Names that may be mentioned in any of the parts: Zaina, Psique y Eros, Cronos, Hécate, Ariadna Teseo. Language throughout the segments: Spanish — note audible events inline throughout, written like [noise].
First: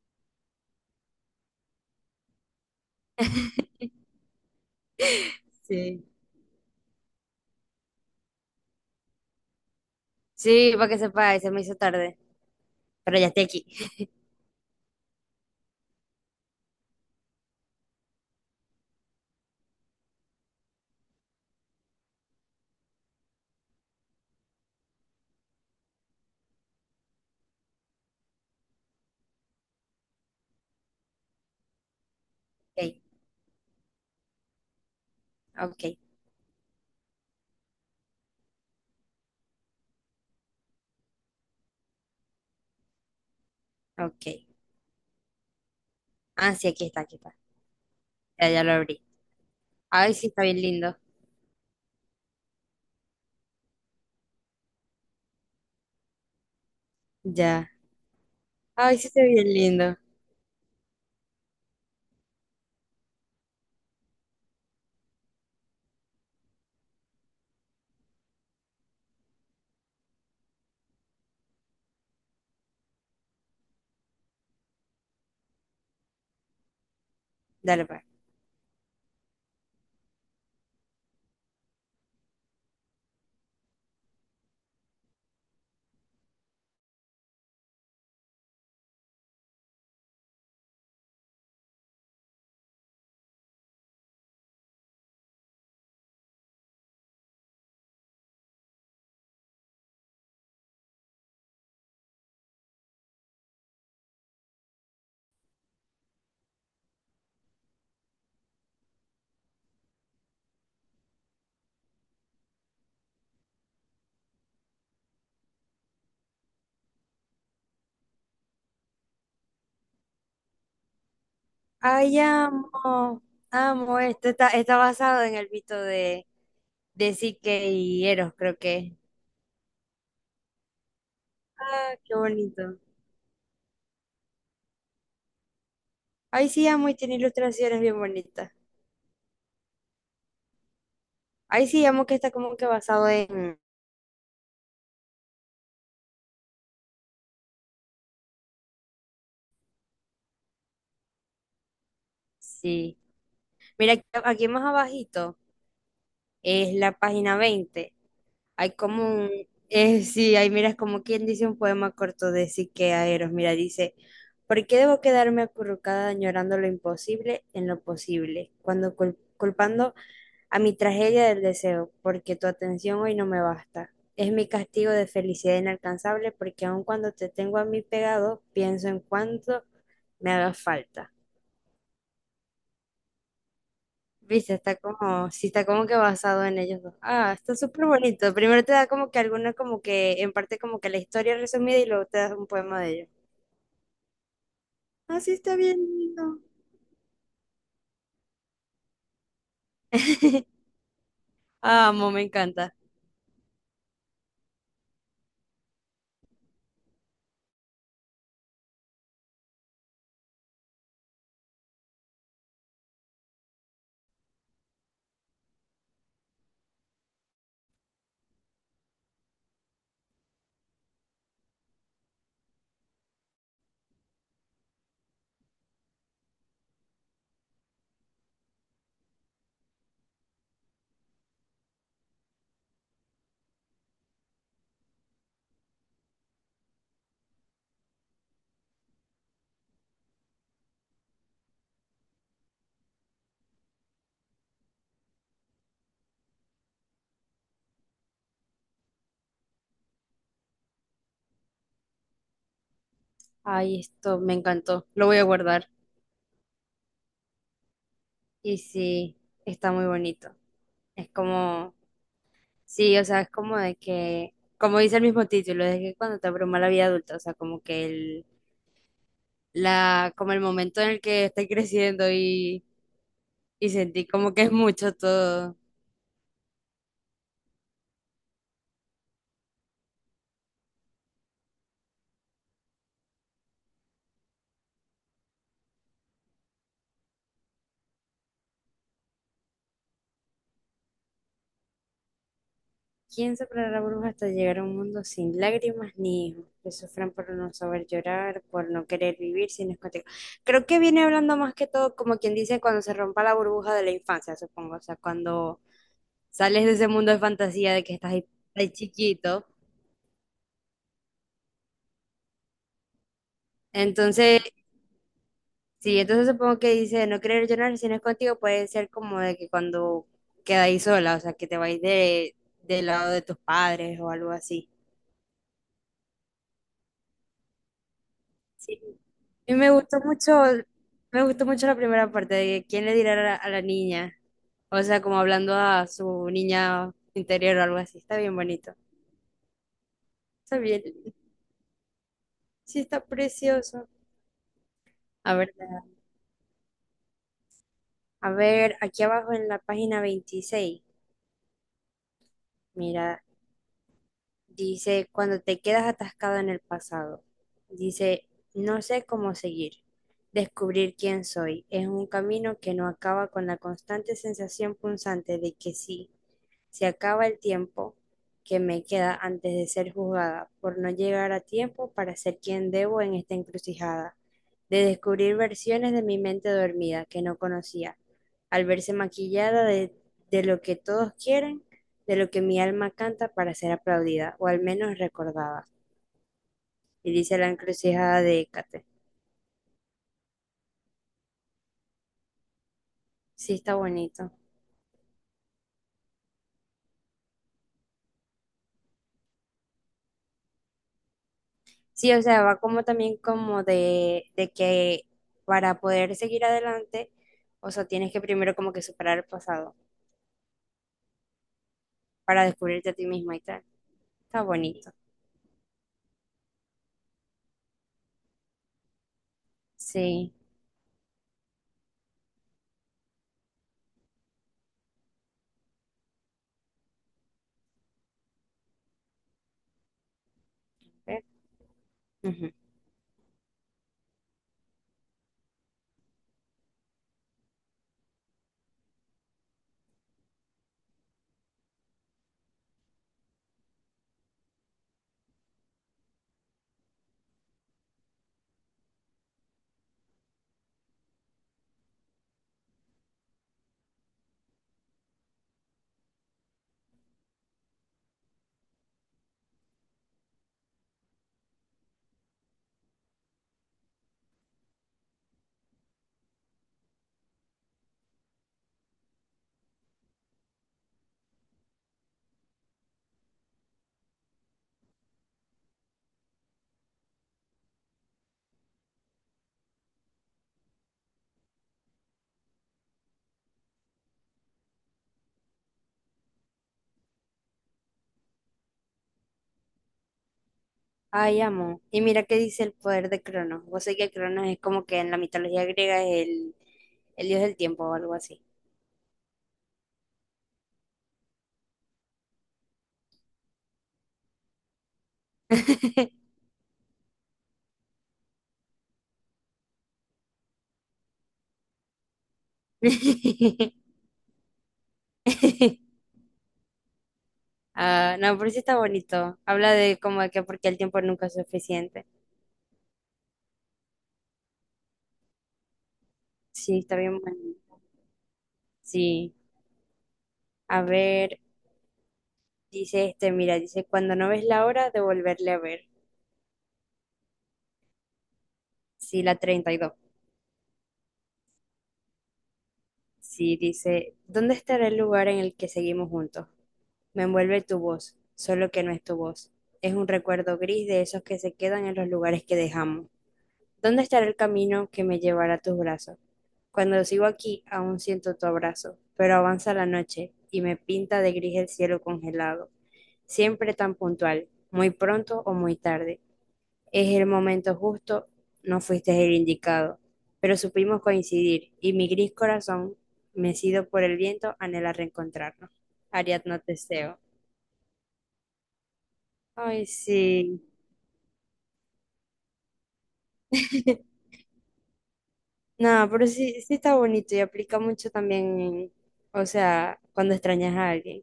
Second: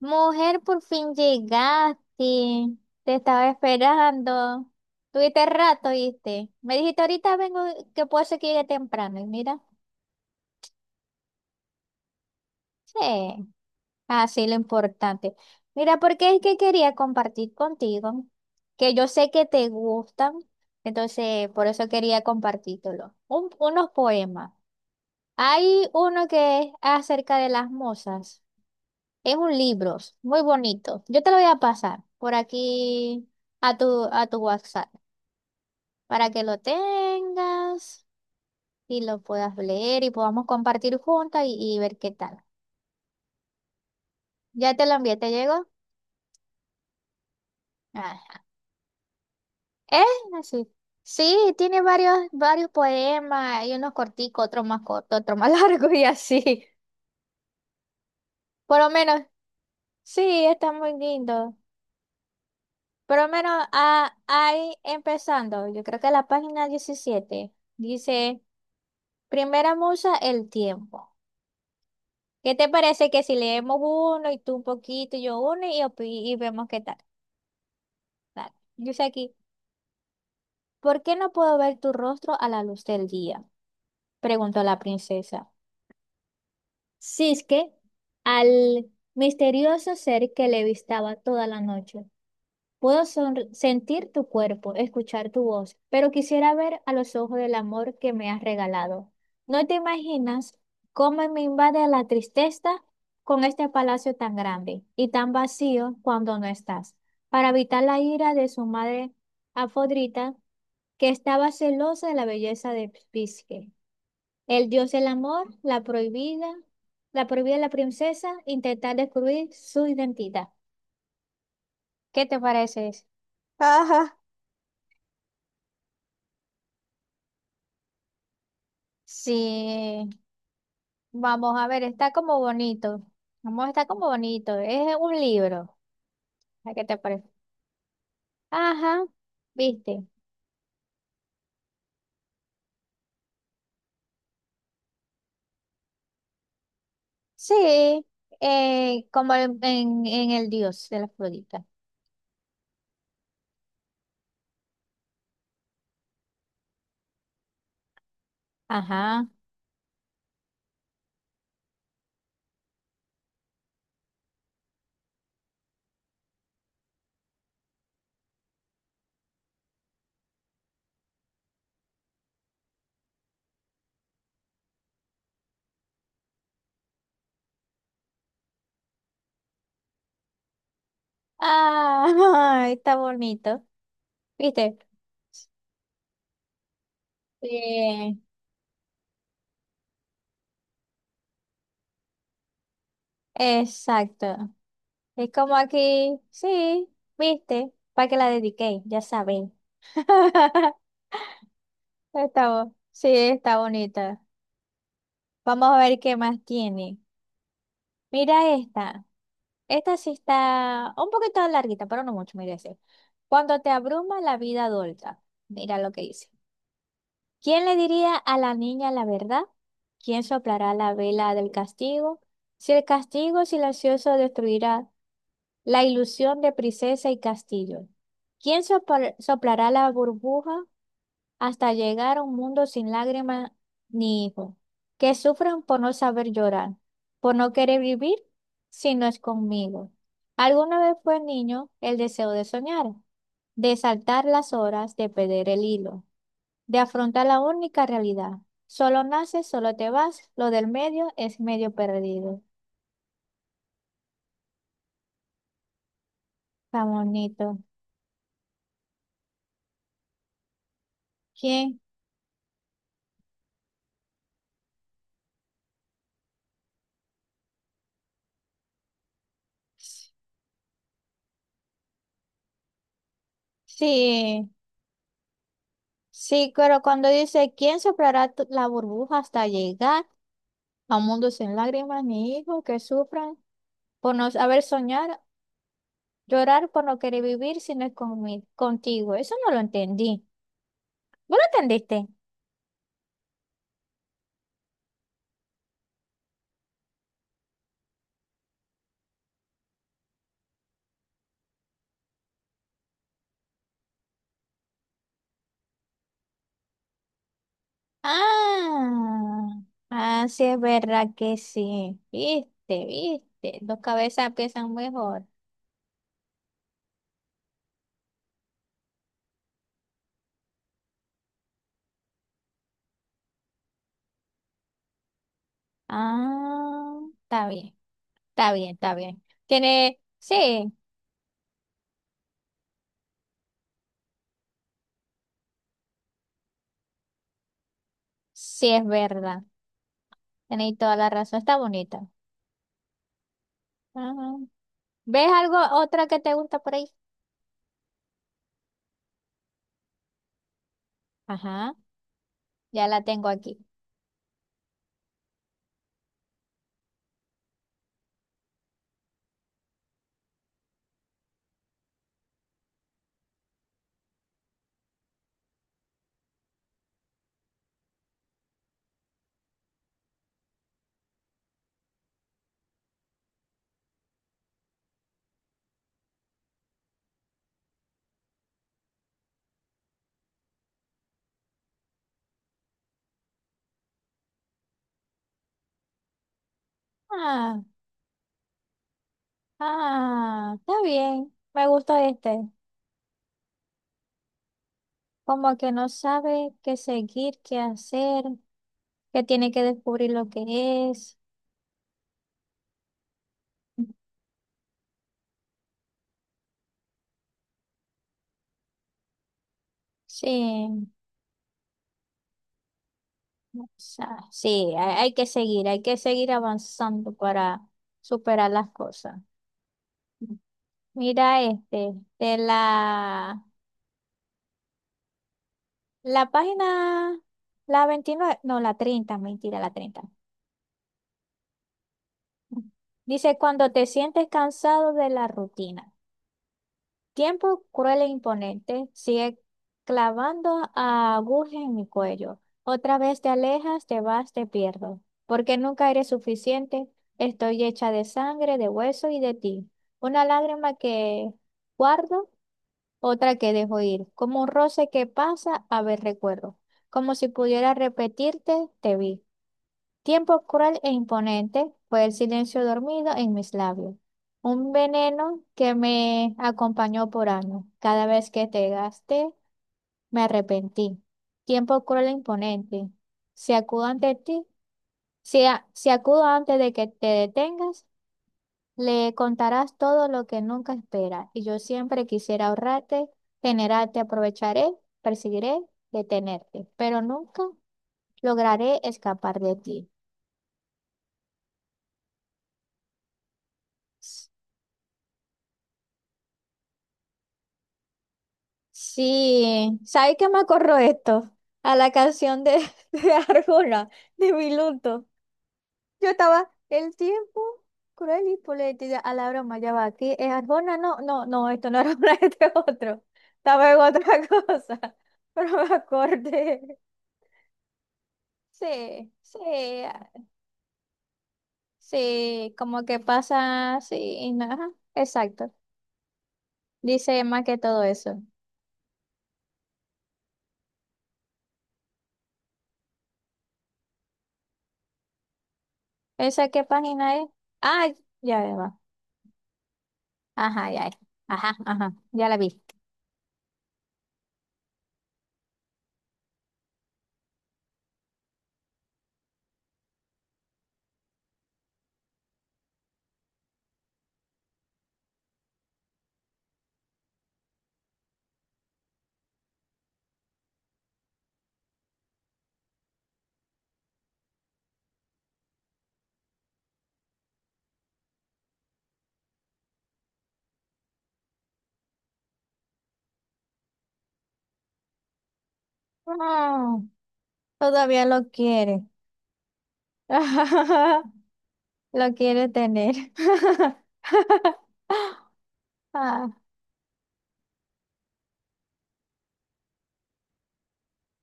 Mujer, por fin llegaste. Te estaba [laughs] esperando. Tuviste rato, Sí. ¿viste? Me dijiste ahorita vengo, que puede ser que llegue temprano. Y mira, Sí, para que sepa, se me hizo tarde, pero ya estoy sí, aquí. así lo importante. Mira, porque es que quería compartir contigo, que yo sé que te gustan, entonces por eso quería compartírtelo. Unos poemas. Hay uno que es acerca de las musas. Es un libro muy bonito. Yo te lo voy a pasar por Ok, aquí a tu WhatsApp ok, para que lo tengas y lo puedas leer y podamos compartir juntas y ver qué tal. ok. Ya te lo envié, ¿te llegó? Ah, sí, aquí está, aquí está. Ah, Ya, ya lo abrí. es Ay, sí, está así. bien Sí, lindo. sí, tiene varios poemas, hay unos corticos, otros más cortos, otros más [laughs] largos y así. Ya. Por lo Ay, sí, menos, está bien lindo. sí, está muy lindo. Por lo menos ahí empezando, yo creo que la página 17 dice... Primera musa, el tiempo. ¿Qué te parece que si leemos uno y tú un poquito y yo uno y vemos qué tal? Dale, pues. Dale. Dice aquí, ¿por qué no puedo ver tu rostro a la luz del día? Preguntó la princesa. Cisque al misterioso ser que le vistaba toda la noche. Puedo sentir tu cuerpo, escuchar tu voz, pero quisiera ver a los ojos del amor que me has regalado. No te imaginas cómo me invade la tristeza con este palacio tan grande y tan vacío cuando no estás. Para evitar la ira de su madre Afrodita, que estaba celosa de la belleza de Pisque. El dios del amor, la prohibida de la princesa, intentar descubrir su identidad. Ay, ¿Qué te parece eso? amo, amo. [laughs] Esto está basado en el mito de Psique y Eros, creo que es. Sí, vamos a ver, Ah, está qué como bonito. bonito. Vamos, está como bonito. Es un libro. Ay, sí, ¿A qué amo y te tiene parece? ilustraciones bien bonitas. Ajá, ¿viste? Ay, sí, amo que está como que basado en... Sí, como en el dios de la Afrodita. Sí. Mira, aquí, aquí más abajito. Es la página 20. Hay como Ajá. un, sí, ahí miras como quien dice un poema corto de Sique Aeros. Mira, dice, ¿por qué debo quedarme acurrucada añorando lo imposible en lo posible? Cuando culpando a mi tragedia del deseo, porque tu atención hoy no me basta. Es mi castigo de felicidad inalcanzable, porque aun cuando te tengo a mí pegado, pienso en cuánto me haga falta. Ah, [laughs] está bonito. Viste, está ¿Viste? como, sí, está como que basado en ellos dos. Ah, está súper Sí, bonito. Primero te da como que alguna, como que, en parte como que la historia resumida y luego te das un poema de ellos. exacto. Ah, Es sí, como está bien aquí, lindo. sí, ¿viste? Para que la dediqué, ya saben. [laughs] [laughs] Amo, me Está, encanta. sí, está bonita. Vamos a ver qué más tiene. Mira esta. Esta sí está un poquito larguita, pero no mucho, mira ese. Cuando te abruma la vida adulta, mira lo que dice. ¿Quién le diría a la niña la verdad? ¿Quién soplará la vela del castigo? Si el castigo silencioso destruirá la ilusión de princesa y castillo. ¿Quién soplará la burbuja hasta llegar a un mundo sin lágrimas ni hijos, que sufren por no saber llorar, por no querer vivir si no es conmigo? Alguna vez fue niño el deseo de soñar, de saltar las horas, de perder el hilo, de afrontar la única realidad. Solo naces, solo te vas, lo del medio es medio perdido. Ay, esto me encantó. Lo voy a guardar. Está bonito. Y sí, está muy bonito. Es como, ¿Quién? sí, o sea, es como de que, como dice el mismo título, es que cuando te abruma la vida adulta, o sea, como que el, la, como el momento en el que estoy creciendo y sentí como que Sí, es mucho todo. sí, pero cuando dice, ¿quién soplará la burbuja hasta llegar a un mundo sin lágrimas ni hijos que sufran por no saber soñar, llorar por no querer vivir si no es contigo? Eso no lo entendí. ¿Vos lo entendiste? ¿Quién soplará bruja hasta llegar a un mundo sin lágrimas ni hijos? Que sufran por no saber llorar, por no querer vivir sin escoteo. Creo que viene hablando más que todo como quien dice cuando se rompa la burbuja de la infancia, supongo. O sea, cuando sales de ese mundo de fantasía de que estás ahí, ahí chiquito. Ah, ah, sí es verdad que sí. Viste, viste. Dos cabezas Entonces, piensan mejor. sí, entonces supongo que dice no querer llorar si no es contigo puede ser como de que cuando quedáis sola, o sea, que te vais del lado de tus padres o algo así. Ah, está bien, está bien, Sí. está bien. Y Tiene, sí, me gustó mucho la primera parte de quién le dirá a la niña. O sea, como hablando a su niña interior o algo así. Está bien sí bonito. es verdad. Está Tenéis bien. toda la razón. Está bonita. Sí, está precioso. Ajá. ¿Ves A ver, algo, otra que te gusta por ahí? a ver, aquí abajo en la página 26, Ajá, ya la mira, tengo aquí. dice, cuando te quedas atascado en el pasado, dice, no sé cómo seguir. Descubrir quién soy es un camino que no acaba con la constante sensación punzante de que sí. Se acaba el tiempo que me queda antes de ser juzgada por no llegar a tiempo para ser quien debo en esta encrucijada, de descubrir versiones de mi mente dormida que no conocía, al verse maquillada de lo que todos quieren, de lo que mi alma canta para ser aplaudida o al menos recordada. Y dice la Ah, encrucijada de Hécate. ah, está bien. Me gusta este. Sí, está bonito. Como que no sabe qué seguir, qué hacer, que tiene que descubrir lo que es. Sí, o sea, va como también como de que para poder seguir adelante, o sea, tienes que primero como que superar el pasado Sí, para descubrirte a ti misma y tal. o sea, Está sí, bonito. hay que seguir, hay que seguir avanzando para superar las cosas. Sí. Mira este, de la página, la 29, no, la 30, mentira, la 30. ¿Ve? Ujú. Dice, cuando te sientes cansado de la rutina. Tiempo cruel e imponente sigue clavando agujas en mi cuello. Otra vez te alejas, te vas, te pierdo. Porque nunca eres suficiente. Estoy hecha de sangre, de hueso y de ti. Una lágrima que guardo, otra que dejo ir. Como un roce que pasa, a ver recuerdo. Como si pudiera repetirte, te vi. Tiempo cruel e imponente fue el silencio dormido en mis labios, un veneno que me acompañó por años. Cada vez que te gasté, me arrepentí. Tiempo cruel e imponente, si acudo ante ti, si acudo antes de que te detengas, le contarás todo lo que nunca esperas. Y yo siempre quisiera ahorrarte, generarte, aprovecharé, perseguiré, detenerte, pero nunca lograré escapar de ti. Ay, amo. Y mira qué dice el poder de Cronos. Vos sé que Cronos es como que en la mitología griega es el dios del tiempo o algo así. Sí, ¿sabes qué me acuerdo esto? A la canción de, [laughs] de Arjona, de Miluto. Yo [laughs] estaba, el tiempo cruel y política, a la broma, ya va, aquí es Arjona, no, no, no, esto no era Arjona, [laughs] este es otro. Estaba en otra [laughs] cosa, pero me acordé. Ah, no, pero sí está Sí, bonito. Habla sí, de ah, como de que porque el tiempo nunca es suficiente. sí, como que pasa, sí, ajá, exacto. Sí, está bien Dice bueno. más que todo eso. Sí. A ver. Dice este, mira, dice, cuando no ves la hora de volverle a ver. ¿Esa qué página es? Ah, ya va. Sí, la 32. Ajá, ya, ya. Ajá, ajá, ya la vi. Sí, dice, ¿dónde estará el lugar en el que seguimos juntos? Me envuelve tu voz, solo que no es tu voz. Es un recuerdo gris de esos que se quedan en los lugares que dejamos. ¿Dónde estará el camino que me llevará a tus brazos? Cuando sigo aquí, aún siento tu abrazo, pero avanza la noche y me pinta de gris el cielo congelado, siempre tan puntual, muy pronto o muy tarde. Es el momento justo, no fuiste el indicado, pero supimos coincidir y mi gris corazón, mecido por el viento, anhela reencontrarnos. Ariadno Ah, Teseo. todavía lo quiere. Ay, sí. [laughs] Lo quiere tener. [laughs] [laughs] No, pero Ah, sí, sí está bonito y aplica mucho también, o sea, cuando extrañas a alguien.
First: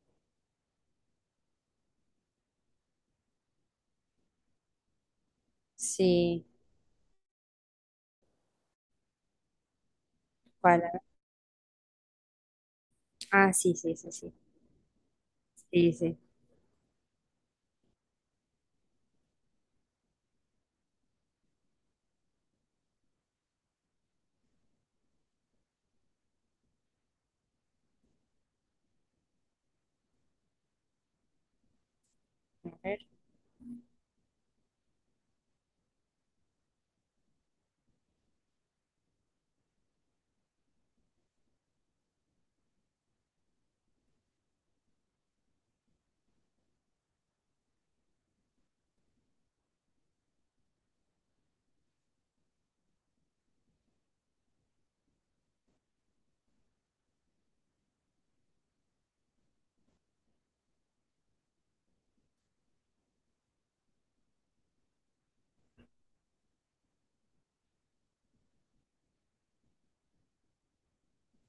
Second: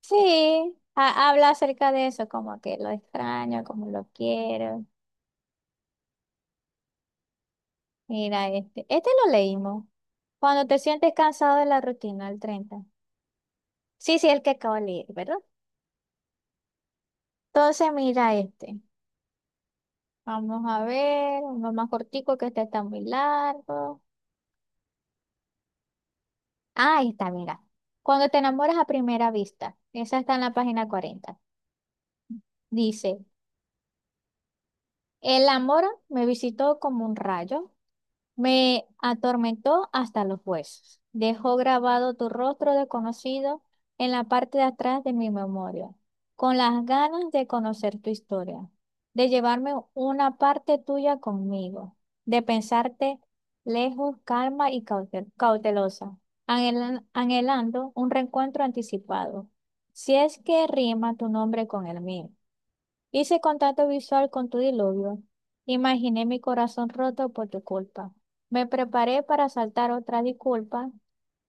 sí, habla acerca de eso, como que lo extraño, como lo quiero. Sí, Mira, este lo leímos. Cuando te para. sientes cansado de la rutina, el 30. Ah, sí, sí, sí, Sí, sí, sí. el que acabo de leer, ¿verdad? Sí, sí. Entonces, mira este. Vamos a ver, uno más cortico que este está muy largo. Ah, ahí está, mira. Cuando te enamoras a primera vista, esa está en la página 40. A ver. Dice, el amor me visitó como un rayo. Me atormentó hasta los huesos. Dejó grabado tu rostro desconocido en la parte de atrás de mi memoria, con las ganas de conocer tu historia, de llevarme una parte tuya conmigo, de pensarte lejos, calma y cautelosa, anhelando un reencuentro anticipado, si es que rima tu nombre con el mío. Hice contacto visual con tu diluvio. Imaginé mi corazón roto por tu culpa. Me preparé para saltar otra disculpa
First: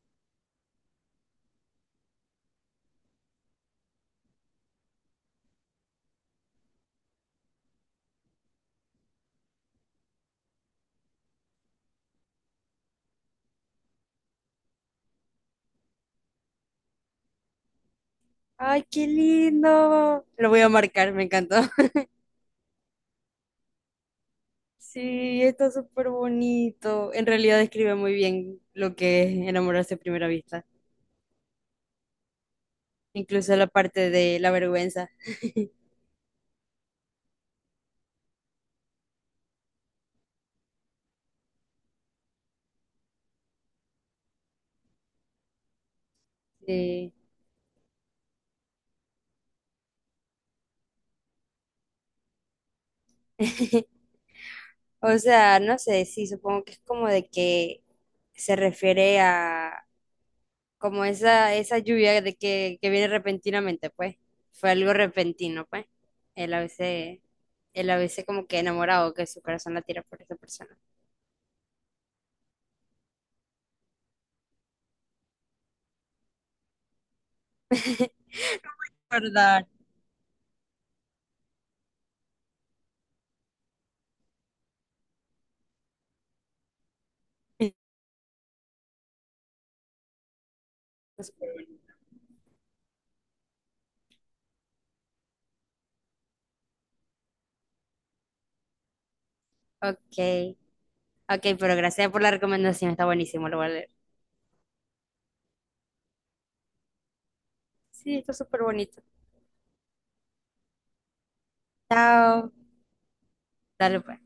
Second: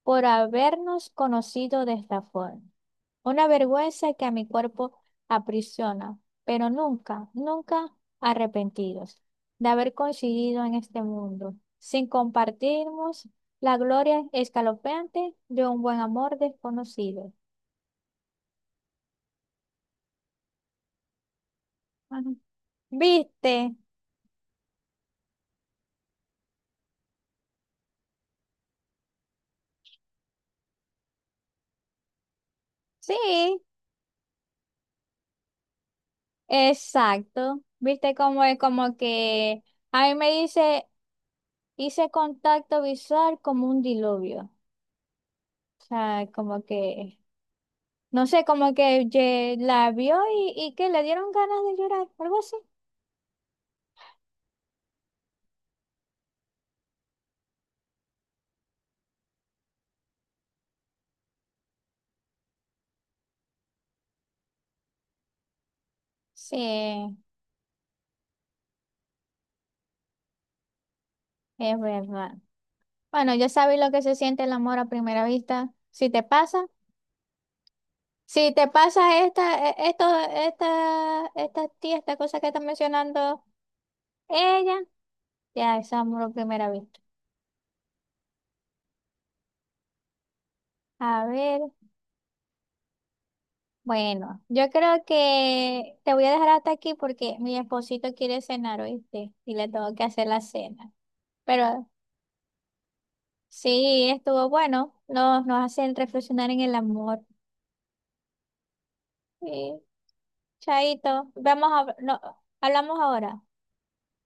por habernos conocido de esta forma. Una vergüenza que a mi cuerpo aprisiona, pero nunca, nunca arrepentidos de haber coincidido en este mundo, sin compartirnos la gloria escalofriante de un buen amor desconocido. Ay, qué lindo. Lo voy a marcar, me encantó. Ajá. ¿Viste? Sí, está súper bonito. En realidad describe muy bien lo que es enamorarse a primera vista, incluso Sí. la parte de la vergüenza. Exacto. Viste cómo es como que a mí me dice, hice contacto visual como un diluvio. O sea, como Sí. que, no sé, como que la vio y que le dieron ganas de llorar, algo así. [laughs] O sea, no sé, sí, supongo que es como de que se refiere a como esa lluvia de que viene repentinamente, pues. Fue algo repentino, pues. Él a Sí, veces, él a veces como que enamorado, que su corazón la tira por esa persona. es verdad. Bueno, ya sabes lo que se siente el amor a primera vista. Si te pasa, [laughs] si te pasa ¿Verdad? esta tía, esta cosa que está mencionando ella, ya es amor a primera vista. [laughs] A Súper ver. bonito. Bueno, yo creo que te voy a dejar hasta aquí porque mi esposito quiere cenar, ¿oíste? Y le tengo que hacer la Ok. cena. Ok, pero Pero gracias por la recomendación, está buenísimo, lo voy a leer. sí, estuvo bueno. Nos hacen reflexionar en el amor. Sí, está súper bonito. Sí, chaito. Vamos a, no, Chao, hablamos ahora. dale pues.